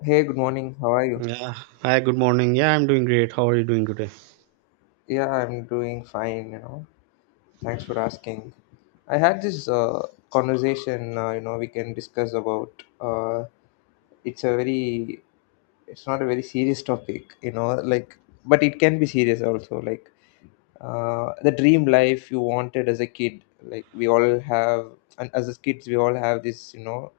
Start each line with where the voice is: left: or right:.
left: Hey, good morning. How are you?
right: Yeah. Hi, good morning. Yeah, I'm doing great. How are you doing today?
left: Yeah, I'm doing fine, you know. Thanks for asking. I had this conversation, you know, we can discuss about it's a very it's not a very serious topic, you know, like but it can be serious also, like the dream life you wanted as a kid. Like we all have, and as kids we all have this, you know,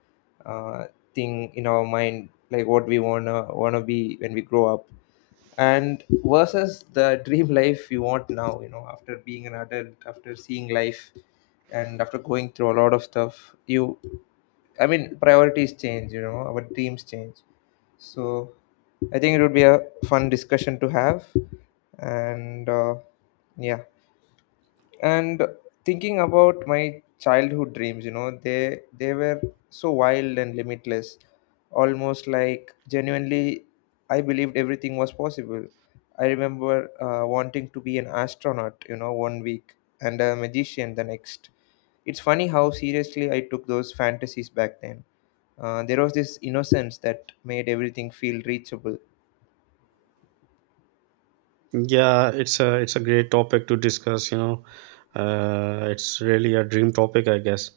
left: uh, thing in our mind like what we wanna be when we grow up and versus the dream life you want now, you know, after being an adult, after seeing life, and after going through a lot of stuff. You, I mean, priorities change, you know, our dreams change. So I think it would be a fun discussion to have. And yeah. And thinking about my childhood dreams, you know, they were so wild and limitless, almost like, genuinely, I believed everything was possible. I remember wanting to be an astronaut, you know, one week, and a magician the next. It's funny how seriously I took those fantasies back then. There was this innocence that made everything feel reachable.
right: Yeah, it's a great topic to discuss, you know. It's really a dream topic, I guess.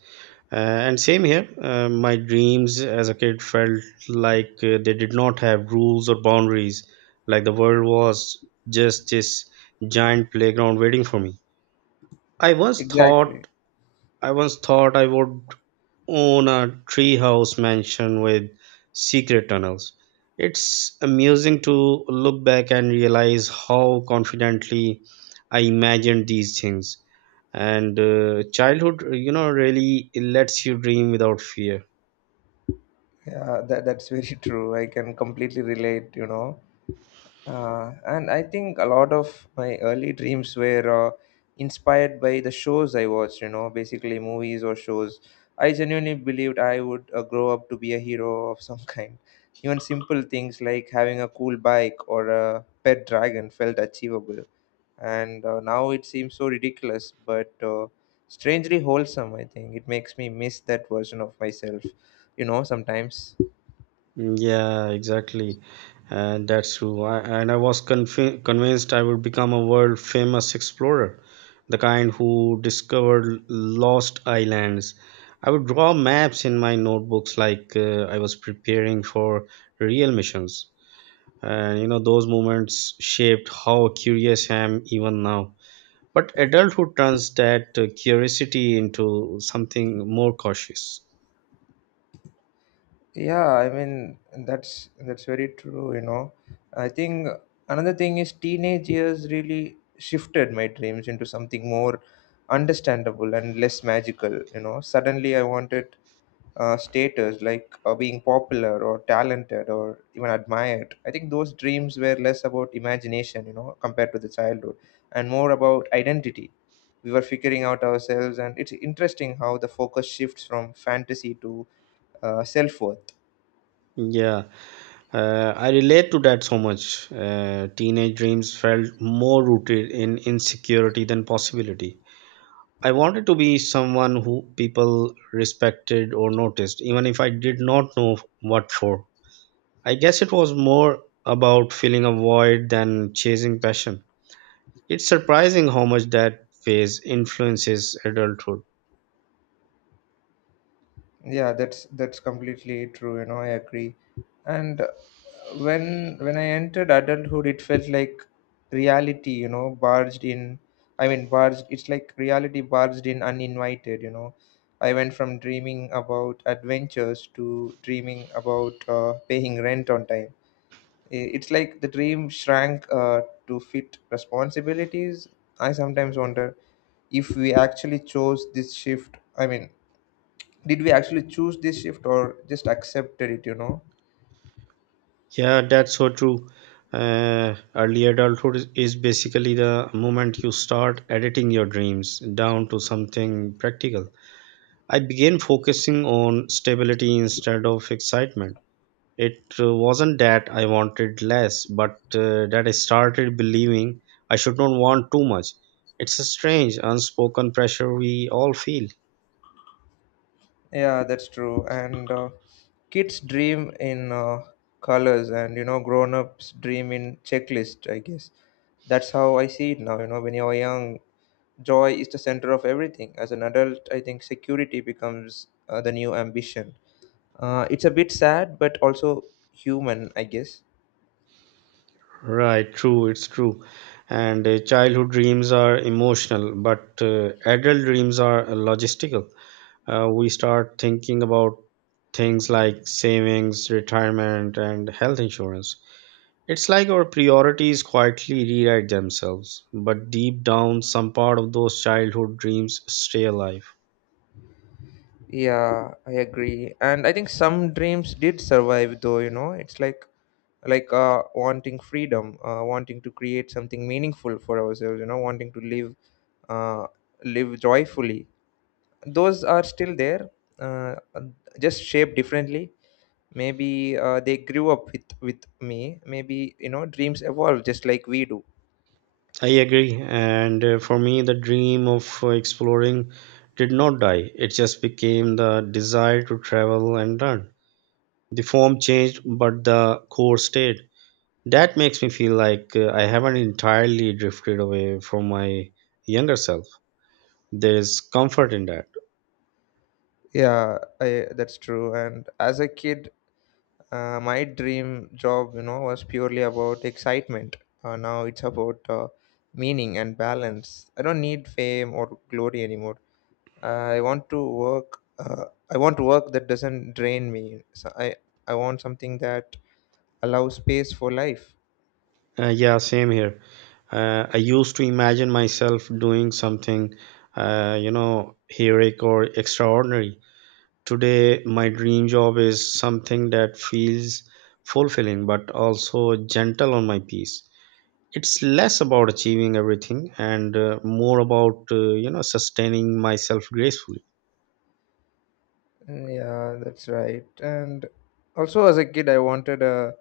right: Uh, and same here. My dreams as a kid felt like they did not have rules or boundaries. Like the world was just this giant playground waiting for me. I once
left: Exactly.
right: thought I once thought I would own a treehouse mansion with secret tunnels. It's amusing to look back and realize how confidently I imagined these things. And childhood, you know, really lets you dream without fear.
left: Yeah, that's very true, I can completely relate, you know. And I think a lot of my early dreams were inspired by the shows I watched, you know, basically movies or shows. I genuinely believed I would grow up to be a hero of some kind. Even simple things like having a cool bike or a pet dragon felt achievable. And now it seems so ridiculous, but strangely wholesome, I think. It makes me miss that version of myself, you know, sometimes.
right: Mm, yeah, exactly. And that's true. And I was convinced I would become a world famous explorer, the kind who discovered lost islands. I would draw maps in my notebooks like I was preparing for real missions. And you know, those moments shaped how curious I am even now. But adulthood turns that curiosity into something more cautious.
left: Yeah, I mean that's very true, you know. I think another thing is teenage years really shifted my dreams into something more understandable and less magical, you know. Suddenly I wanted status, like being popular or talented or even admired. I think those dreams were less about imagination, you know, compared to the childhood, and more about identity. We were figuring out ourselves, and it's interesting how the focus shifts from fantasy to self-worth.
right: Yeah. I relate to that so much. Teenage dreams felt more rooted in insecurity than possibility. I wanted to be someone who people respected or noticed, even if I did not know what for. I guess it was more about filling a void than chasing passion. It's surprising how much that phase influences adulthood.
left: Yeah, that's completely true. You know, I agree. And when I entered adulthood, it felt like reality. You know, barged in. I mean, barged. It's like reality barged in uninvited. You know, I went from dreaming about adventures to dreaming about paying rent on time. It's like the dream shrank to fit responsibilities. I sometimes wonder if we actually chose this shift. I mean, did we actually choose this shift or just accepted it, you know?
right: Yeah, that's so true. Early adulthood is basically the moment you start editing your dreams down to something practical. I began focusing on stability instead of excitement. It wasn't that I wanted less, but that I started believing I should not want too much. It's a strange, unspoken pressure we all feel.
left: Yeah, that's true. And kids dream in colors, and you know, grown-ups dream in checklist, I guess. That's how I see it now, you know. When you're young, joy is the center of everything. As an adult, I think security becomes the new ambition. It's a bit sad, but also human, I guess.
right: Right, true, it's true. And childhood dreams are emotional, but adult dreams are logistical. We start thinking about things like savings, retirement, and health insurance. It's like our priorities quietly rewrite themselves, but deep down, some part of those childhood dreams stay alive.
left: Yeah, I agree. And I think some dreams did survive though, you know. It's like wanting freedom, wanting to create something meaningful for ourselves, you know, wanting to live uh live joyfully. Those are still there, uh just shaped differently. Maybe they grew up with me. Maybe, you know, dreams evolve just like we do.
right: I agree. And for me, the dream of exploring did not die, it just became the desire to travel and learn. The form changed, but the core stayed. That makes me feel like I haven't entirely drifted away from my younger self. There's comfort in that.
left: Yeah, I that's true. And as a kid, my dream job, you know, was purely about excitement. Now it's about meaning and balance. I don't need fame or glory anymore. I want to work. I want work that doesn't drain me. So I want something that allows space for life.
right: Yeah, same here. I used to imagine myself doing something, you know, heroic or extraordinary. Today, my dream job is something that feels fulfilling but also gentle on my peace. It's less about achieving everything and more about you know, sustaining myself gracefully.
left: Yeah, that's right. And also as a kid, I wanted a,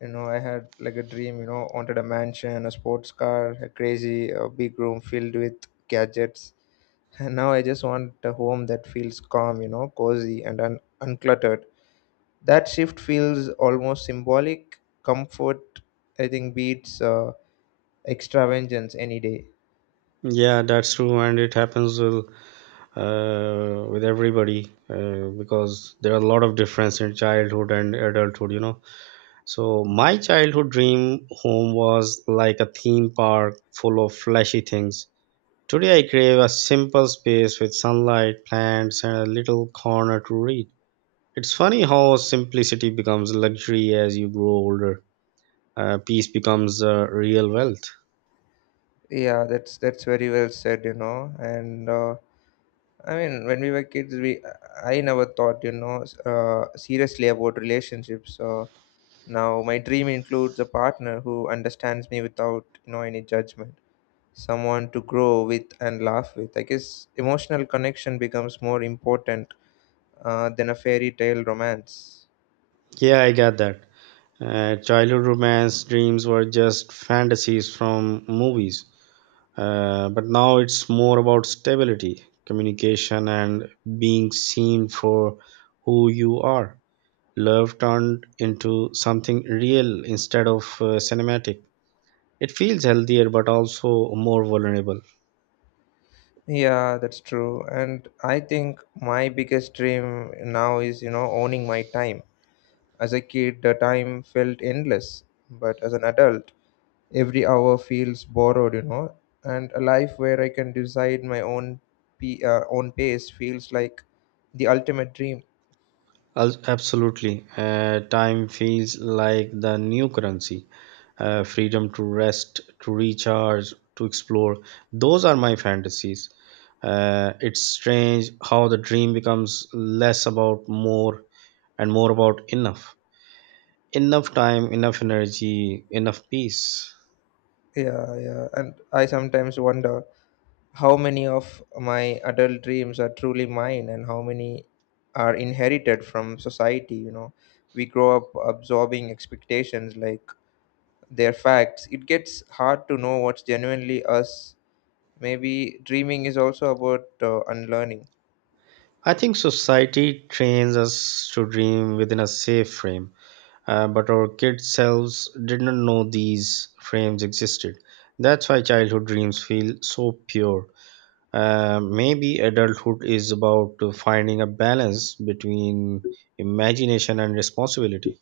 left: you know, I had like a dream, you know, wanted a mansion, a sports car, a crazy, a big room filled with gadgets. Now I just want a home that feels calm, you know, cozy and uncluttered. That shift feels almost symbolic. Comfort, I think, beats extravagance any day.
right: Yeah, that's true, and it happens with everybody because there are a lot of difference in childhood and adulthood, you know. So my childhood dream home was like a theme park full of flashy things. Today I crave a simple space with sunlight, plants, and a little corner to read. It's funny how simplicity becomes luxury as you grow older. Peace becomes real wealth.
left: Yeah, that's very well said, you know. And I mean, when we were kids, we I never thought, you know, seriously about relationships. Now my dream includes a partner who understands me without, you know, any judgment. Someone to grow with and laugh with. I guess emotional connection becomes more important than a fairy tale romance.
right: Yeah, I get that. Childhood romance dreams were just fantasies from movies. But now it's more about stability, communication, and being seen for who you are. Love turned into something real instead of cinematic. It feels healthier but also more vulnerable.
left: Yeah, that's true. And I think my biggest dream now is, you know, owning my time. As a kid, the time felt endless, but as an adult, every hour feels borrowed, you know. And a life where I can decide my own own pace feels like the ultimate dream.
right: Absolutely. Time feels like the new currency. Freedom to rest, to recharge, to explore. Those are my fantasies. It's strange how the dream becomes less about more and more about enough. Enough time, enough energy, enough peace.
left: Yeah, yeah. And I sometimes wonder how many of my adult dreams are truly mine, and how many are inherited from society, you know. We grow up absorbing expectations like they're facts. It gets hard to know what's genuinely us. Maybe dreaming is also about unlearning.
right: I think society trains us to dream within a safe frame. But our kid selves did not know these frames existed. That's why childhood dreams feel so pure. Maybe adulthood is about finding a balance between imagination and responsibility.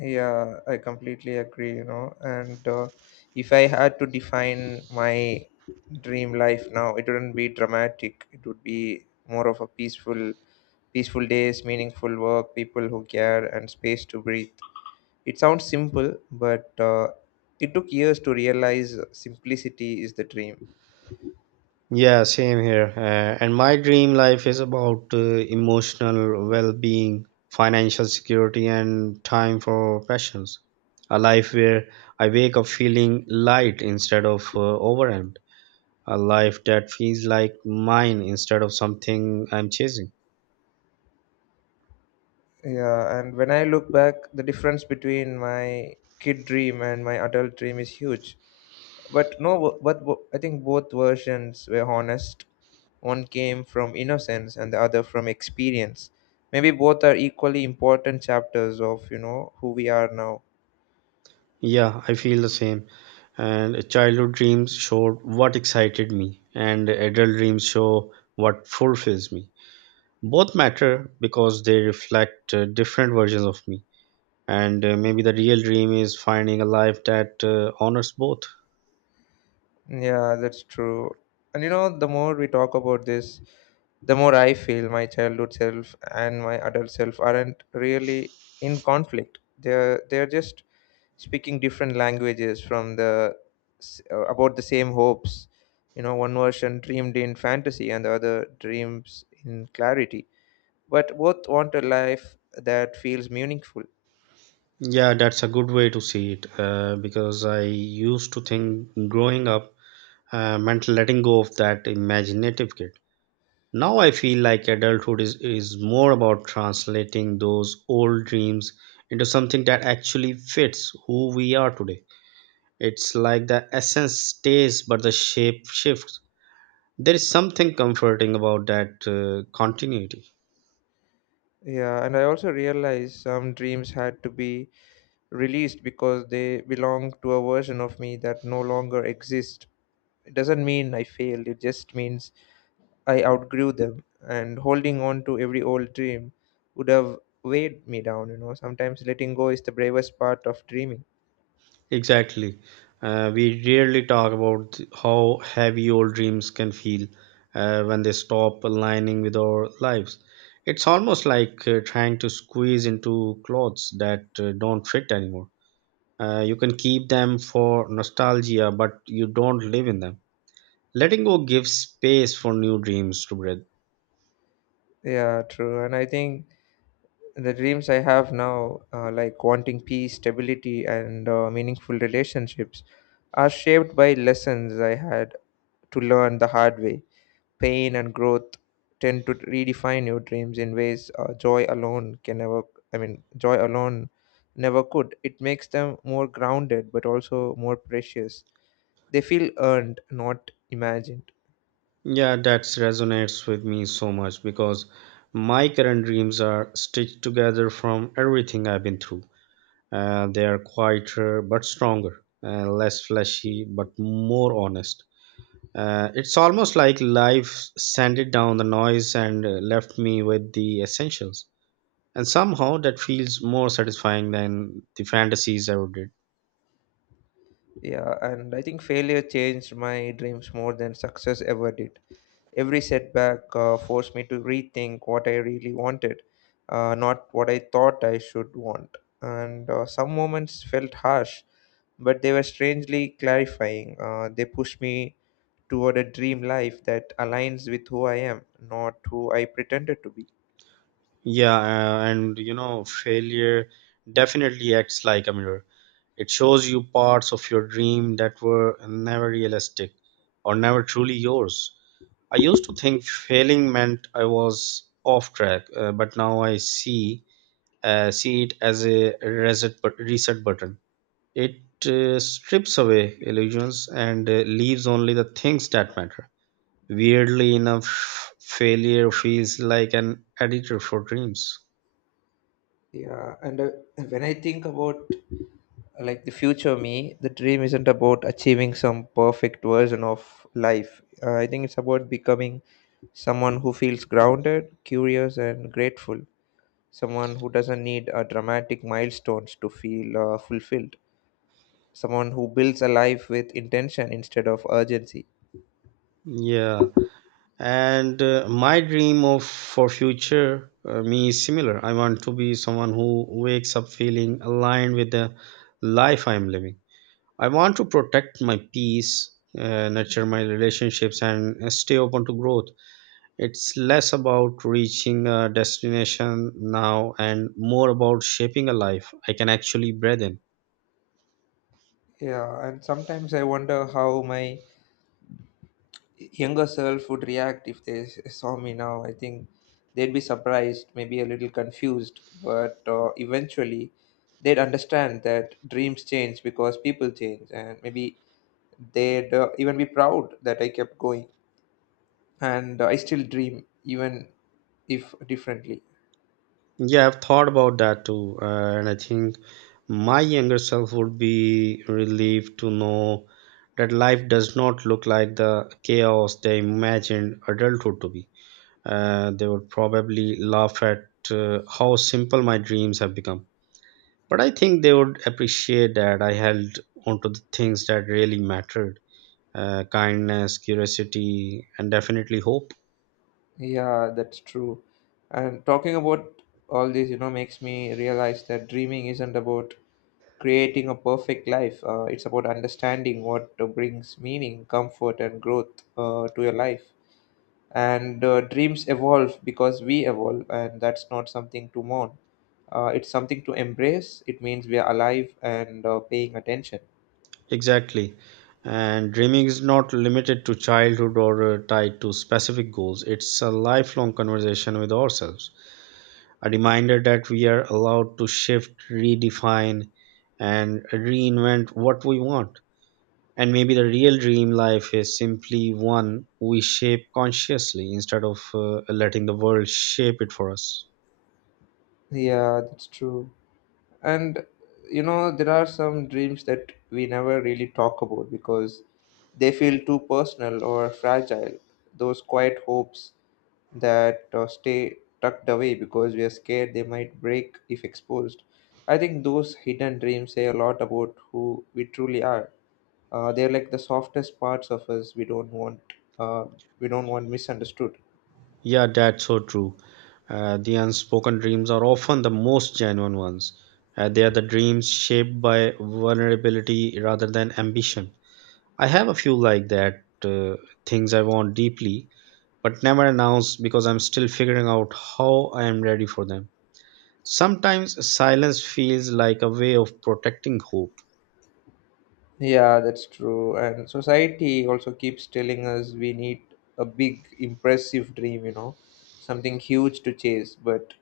left: Yeah, I completely agree, you know. And if I had to define my dream life now, it wouldn't be dramatic. It would be more of a peaceful days, meaningful work, people who care, and space to breathe. It sounds simple, but it took years to realize simplicity is the dream.
right: Yeah, same here. And my dream life is about emotional well being, financial security, and time for passions. A life where I wake up feeling light instead of overwhelmed. A life that feels like mine instead of something I'm chasing.
left: Yeah, and when I look back, the difference between my kid dream and my adult dream is huge. But no, but I think both versions were honest. One came from innocence and the other from experience. Maybe both are equally important chapters of, you know, who we are now.
right: Yeah, I feel the same. And childhood dreams showed what excited me, and adult dreams show what fulfills me. Both matter because they reflect different versions of me. And maybe the real dream is finding a life that honors both.
left: Yeah, that's true. And you know, the more we talk about this, the more I feel my childhood self and my adult self aren't really in conflict. They're just speaking different languages from the about the same hopes. You know, one version dreamed in fantasy and the other dreams in clarity. But both want a life that feels meaningful.
right: Yeah, that's a good way to see it because I used to think growing up meant letting go of that imaginative kid. Now I feel like adulthood is more about translating those old dreams into something that actually fits who we are today. It's like the essence stays, but the shape shifts. There is something comforting about that continuity.
left: Yeah, and I also realized some dreams had to be released because they belong to a version of me that no longer exists. It doesn't mean I failed, it just means I outgrew them. And holding on to every old dream would have weighed me down, you know. Sometimes letting go is the bravest part of dreaming.
right: Exactly. We rarely talk about how heavy old dreams can feel when they stop aligning with our lives. It's almost like trying to squeeze into clothes that don't fit anymore. You can keep them for nostalgia, but you don't live in them. Letting go gives space for new dreams to breathe.
left: Yeah, true. And I think the dreams I have now, like wanting peace, stability, and meaningful relationships, are shaped by lessons I had to learn the hard way. Pain and growth tend to redefine your dreams in ways joy alone can never, I mean, joy alone never could. It makes them more grounded, but also more precious. They feel earned, not imagined.
right: Yeah, that resonates with me so much because my current dreams are stitched together from everything I've been through. They are quieter but stronger, less fleshy but more honest. It's almost like life sent it down the noise and left me with the essentials. And somehow that feels more satisfying than the fantasies ever did.
left: Yeah, and I think failure changed my dreams more than success ever did. Every setback forced me to rethink what I really wanted, not what I thought I should want. And some moments felt harsh, but they were strangely clarifying. They pushed me toward a dream life that aligns with who I am, not who I pretended to be.
right: Yeah, and you know, failure definitely acts like a mirror. It shows you parts of your dream that were never realistic or never truly yours. I used to think failing meant I was off track, but now I see see it as a reset, reset button. It strips away illusions and leaves only the things that matter. Weirdly enough, failure feels like an editor for dreams.
left: Yeah, and when I think about like the future me, the dream isn't about achieving some perfect version of life. I think it's about becoming someone who feels grounded, curious, and grateful. Someone who doesn't need dramatic milestones to feel fulfilled. Someone who builds a life with intention instead of urgency.
right: Yeah, and my dream of for future me is similar. I want to be someone who wakes up feeling aligned with the life I am living. I want to protect my peace, nurture my relationships, and stay open to growth. It's less about reaching a destination now and more about shaping a life I can actually breathe in.
left: Yeah, and sometimes I wonder how my younger self would react if they saw me now. I think they'd be surprised, maybe a little confused, but eventually they'd understand that dreams change because people change, and maybe they'd even be proud that I kept going and I still dream, even if differently.
right: Yeah, I've thought about that too, and I think my younger self would be relieved to know that life does not look like the chaos they imagined adulthood to be. They would probably laugh at how simple my dreams have become. But I think they would appreciate that I held onto the things that really mattered, kindness, curiosity, and definitely hope.
left: Yeah, that's true. And talking about all this, you know, makes me realize that dreaming isn't about creating a perfect life. It's about understanding what brings meaning, comfort, and growth to your life. And dreams evolve because we evolve, and that's not something to mourn. It's something to embrace. It means we are alive and paying attention.
right: Exactly. And dreaming is not limited to childhood or tied to specific goals. It's a lifelong conversation with ourselves, a reminder that we are allowed to shift, redefine, and reinvent what we want. And maybe the real dream life is simply one we shape consciously instead of letting the world shape it for us.
left: Yeah, that's true. And you know, there are some dreams that we never really talk about because they feel too personal or fragile. Those quiet hopes that stay tucked away because we are scared they might break if exposed. I think those hidden dreams say a lot about who we truly are. They're like the softest parts of us we don't want uh, misunderstood.
right: Yeah, that's so true. The unspoken dreams are often the most genuine ones. They are the dreams shaped by vulnerability rather than ambition. I have a few like that, things I want deeply, but never announce because I'm still figuring out how I am ready for them. Sometimes silence feels like a way of protecting hope.
left: Yeah, that's true. And society also keeps telling us we need a big, impressive dream, you know, something huge to chase. But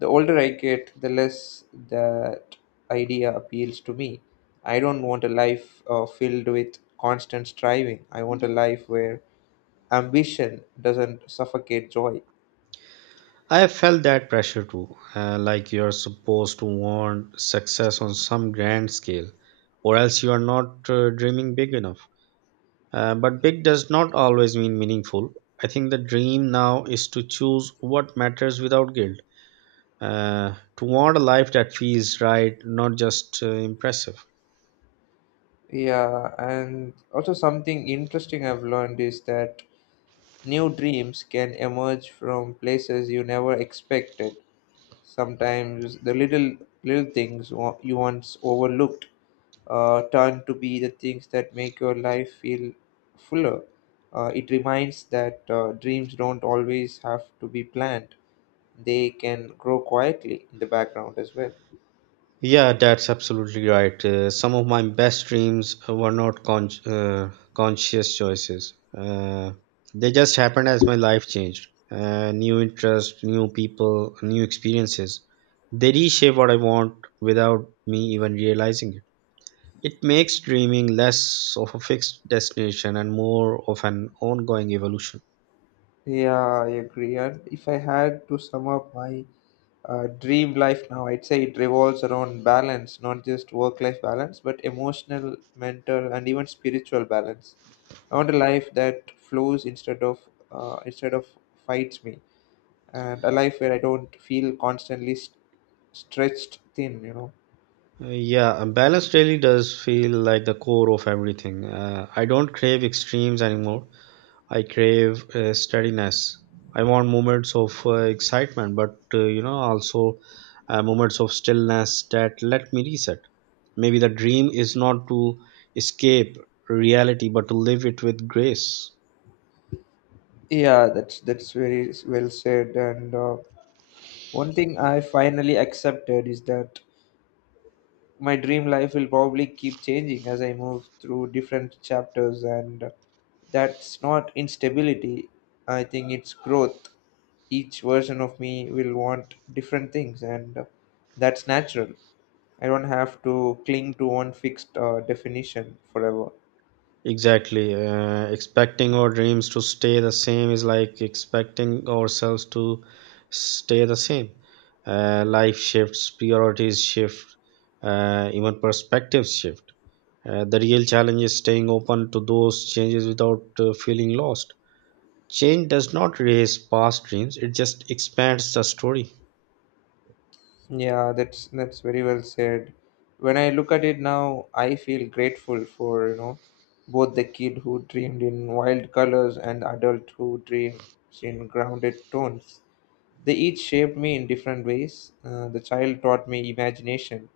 left: the older I get, the less that idea appeals to me. I don't want a life filled with constant striving. I want a life where ambition doesn't suffocate joy.
right: I felt that pressure too, like you're supposed to want success on some grand scale, or else you are not dreaming big enough. But big does not always mean meaningful. I think the dream now is to choose what matters without guilt, to want a life that feels right, not just impressive.
left: Yeah, and also something interesting I've learned is that new dreams can emerge from places you never expected. Sometimes the little things you once overlooked turn to be the things that make your life feel fuller. It reminds that dreams don't always have to be planned; they can grow quietly in the background as well.
right: Yeah, that's absolutely right. Some of my best dreams were not conscious choices. They just happened as my life changed. New interests, new people, new experiences. They reshape what I want without me even realizing it. It makes dreaming less of a fixed destination and more of an ongoing evolution.
left: Yeah, I agree. And if I had to sum up my dream life now, I'd say it revolves around balance, not just work life balance, but emotional, mental, and even spiritual balance. I want a life that flows instead of fights me, and a life where I don't feel constantly stretched thin, you know.
right: Yeah, a balanced daily does feel like the core of everything. I don't crave extremes anymore. I crave steadiness. I want moments of excitement, but you know, also moments of stillness that let me reset. Maybe the dream is not to escape reality, but to live it with grace.
left: Yeah, that's very well said. And one thing I finally accepted is that my dream life will probably keep changing as I move through different chapters, and that's not instability. I think it's growth. Each version of me will want different things, and that's natural. I don't have to cling to one fixed definition forever.
right: Exactly. Expecting our dreams to stay the same is like expecting ourselves to stay the same. Life shifts, priorities shift, even perspectives shift. The real challenge is staying open to those changes without feeling lost. Change does not erase past dreams, it just expands the story.
left: Yeah, that's very well said. When I look at it now, I feel grateful for, you know, both the kid who dreamed in wild colors and the adult who dreams in grounded tones. They each shaped me in different ways. The child taught me imagination,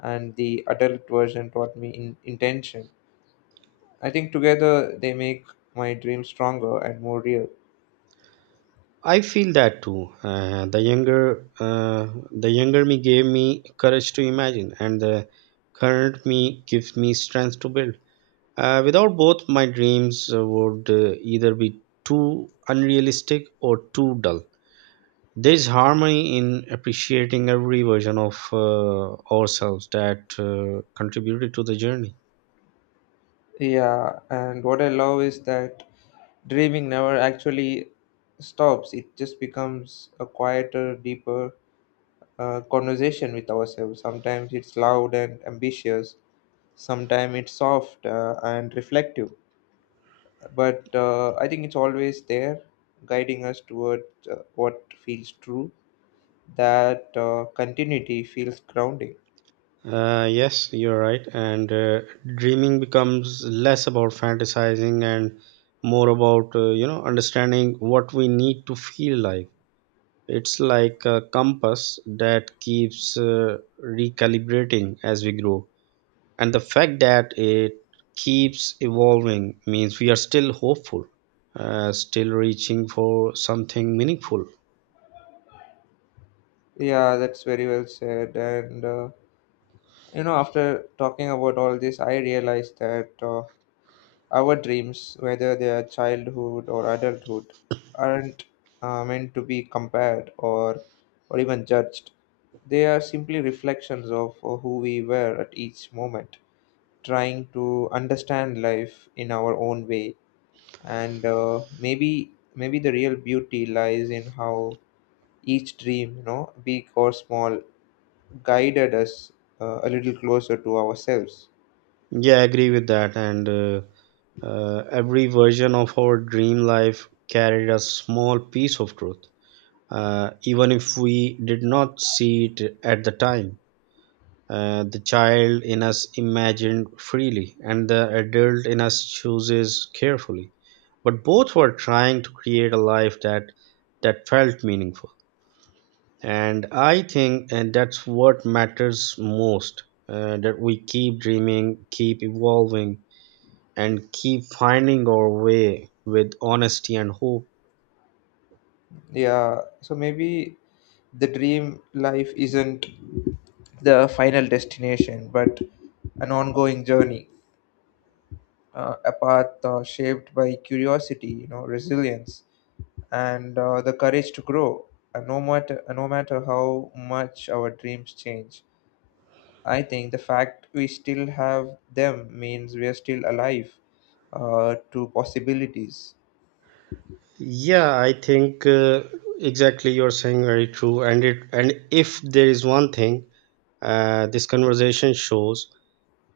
left: and the adult version taught me in intention. I think together they make my dream stronger and more real.
right: I feel that too. Uh, the younger me gave me courage to imagine, and the current me gives me strength to build. Without both, my dreams would either be too unrealistic or too dull. There's harmony in appreciating every version of ourselves that contributed to the journey.
left: Yeah, and what I love is that dreaming never actually stops. It just becomes a quieter, deeper conversation with ourselves. Sometimes it's loud and ambitious, sometimes it's soft and reflective. But I think it's always there, guiding us toward what feels true. That continuity feels grounding.
right: Yes, you're right. And dreaming becomes less about fantasizing and more about, you know, understanding what we need to feel like. It's like a compass that keeps recalibrating as we grow. And the fact that it keeps evolving means we are still hopeful, still reaching for something meaningful.
left: Yeah, that's very well said. And you know, after talking about all this, I realized that our dreams, whether they are childhood or adulthood, aren't meant to be compared or even judged. They are simply reflections of who we were at each moment, trying to understand life in our own way. And maybe the real beauty lies in how each dream, you know, big or small, guided us a little closer to ourselves.
right: Yeah, I agree with that. And every version of our dream life carried a small piece of truth, even if we did not see it at the time. The child in us imagined freely, and the adult in us chooses carefully. But both were trying to create a life that felt meaningful. And I think and that's what matters most. That we keep dreaming, keep evolving, and keep finding our way with honesty and hope.
left: Yeah, so maybe the dream life isn't the final destination, but an ongoing journey, a path shaped by curiosity, you know, resilience, and the courage to grow. And no matter how much our dreams change, I think the fact we still have them means we are still alive to possibilities.
right: Yeah, I think exactly you're saying very true. And if there is one thing this conversation shows,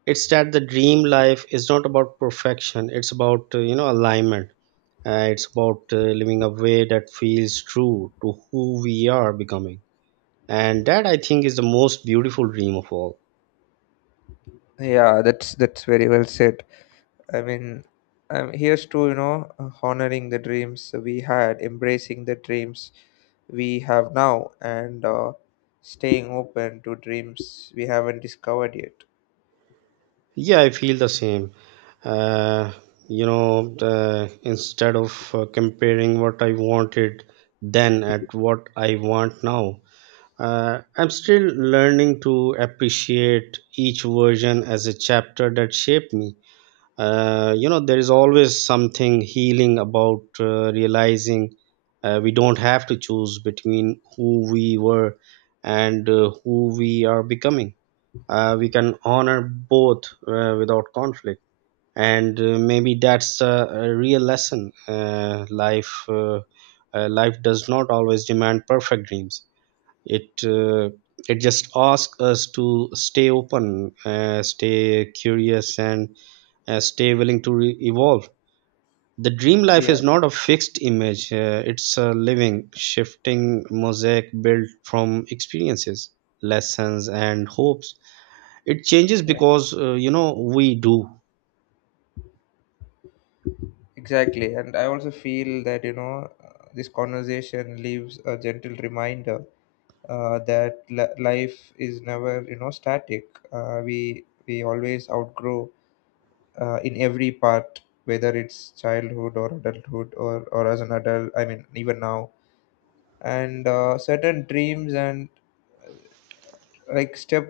right: it's that the dream life is not about perfection, it's about you know, alignment. It's about living a way that feels true to who we are becoming, and that, I think, is the most beautiful dream of all.
left: Yeah, that's very well said. I mean, here's to, you know, honoring the dreams we had, embracing the dreams we have now, and staying open to dreams we haven't discovered yet.
right: Yeah, I feel the same. uh, Instead of comparing what I wanted then at what I want now, I'm still learning to appreciate each version as a chapter that shaped me. You know, there is always something healing about realizing we don't have to choose between who we were and who we are becoming. We can honor both without conflict. And maybe that's a real lesson. Uh, life does not always demand perfect dreams, it it just asks us to stay open, stay curious, and stay willing to evolve. The dream life
left: Yeah,
right: is not a fixed image, it's a living, shifting mosaic built from experiences, lessons and hopes. It changes
left: yeah,
right: because you know, we do.
left: exactly. And I also feel that, you know, this conversation leaves a gentle reminder that life is never, you know, static. We always outgrow in every part, whether it's childhood or adulthood or as an adult, I mean, even now, and certain dreams and like step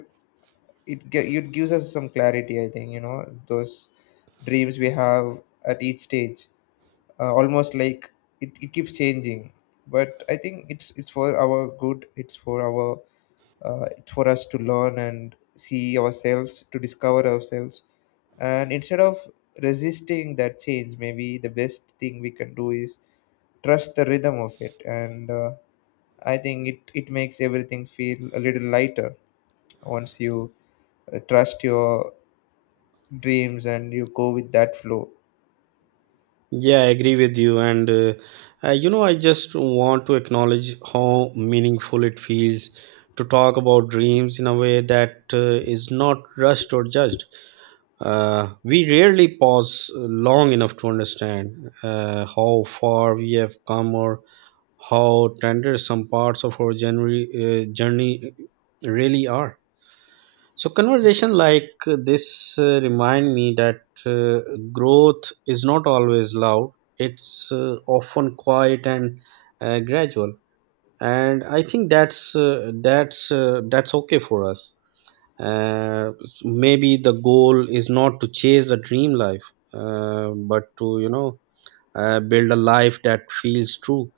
left: it gives us some clarity, I think, you know, those dreams we have at each stage, almost like it keeps changing. But I think it's for our good, it's for our it's for us to learn and see ourselves, to discover ourselves. And instead of resisting that change, maybe the best thing we can do is trust the rhythm of it. And I think it makes everything feel a little lighter once you trust your dreams and you go with that flow.
right: Yeah, I agree with you. And you know, I just want to acknowledge how meaningful it feels to talk about dreams in a way that is not rushed or judged. We rarely pause long enough to understand how far we have come or how tender some parts of our journey really are. So conversation like this remind me that growth is not always loud. It's often quiet and gradual, and I think that's that's okay for us. Uh, Maybe the goal is not to chase a dream life, but to you know, build a life that feels true.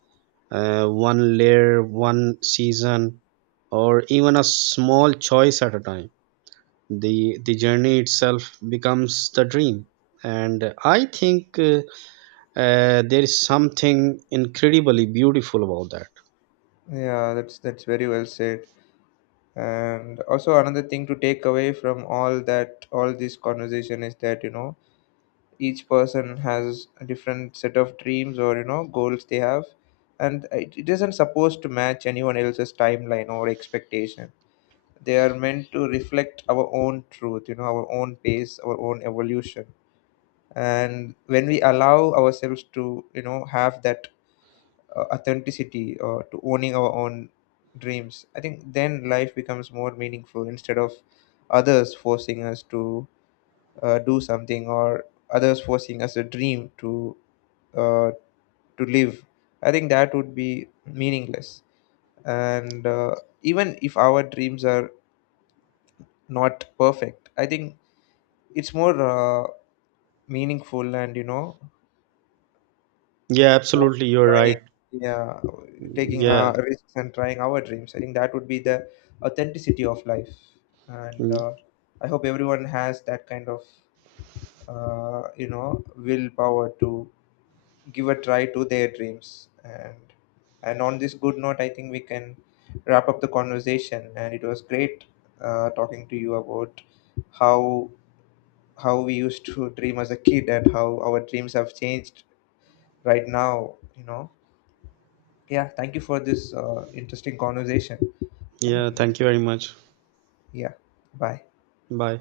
right: One layer, one season, or even a small choice at a time. The journey itself becomes the dream, and I think there is something incredibly beautiful about that.
left: Yeah, that's very well said. And also another thing to take away from all this conversation is that, you know, each person has a different set of dreams or, you know, goals they have, and it isn't supposed to match anyone else's timeline or expectation. They are meant to reflect our own truth, you know, our own pace, our own evolution. And when we allow ourselves to, you know, have that authenticity or to owning our own dreams, I think then life becomes more meaningful, instead of others forcing us to do something, or others forcing us a dream uh, to live, I think that would be meaningless. And even if our dreams are not perfect, I think it's more meaningful and, you know,
right: Yeah,
left: worth
right: absolutely, you're
left: trying.
right: right.
left: Yeah, taking
right: Yeah.
left: risks and trying our dreams. I think that would be the authenticity of life. And
right: Mm,
left: uh, I hope everyone has that kind of you know, willpower to give a try to their dreams, and on this good note, I think we can wrap up the conversation. And it was great talking to you about how how we used to dream as a kid and how our dreams have changed right now, you know. Yeah, thank you for this interesting conversation.
right: yeah,
left: And
right: thank you very much.
left: yeah, bye.
right: Bye.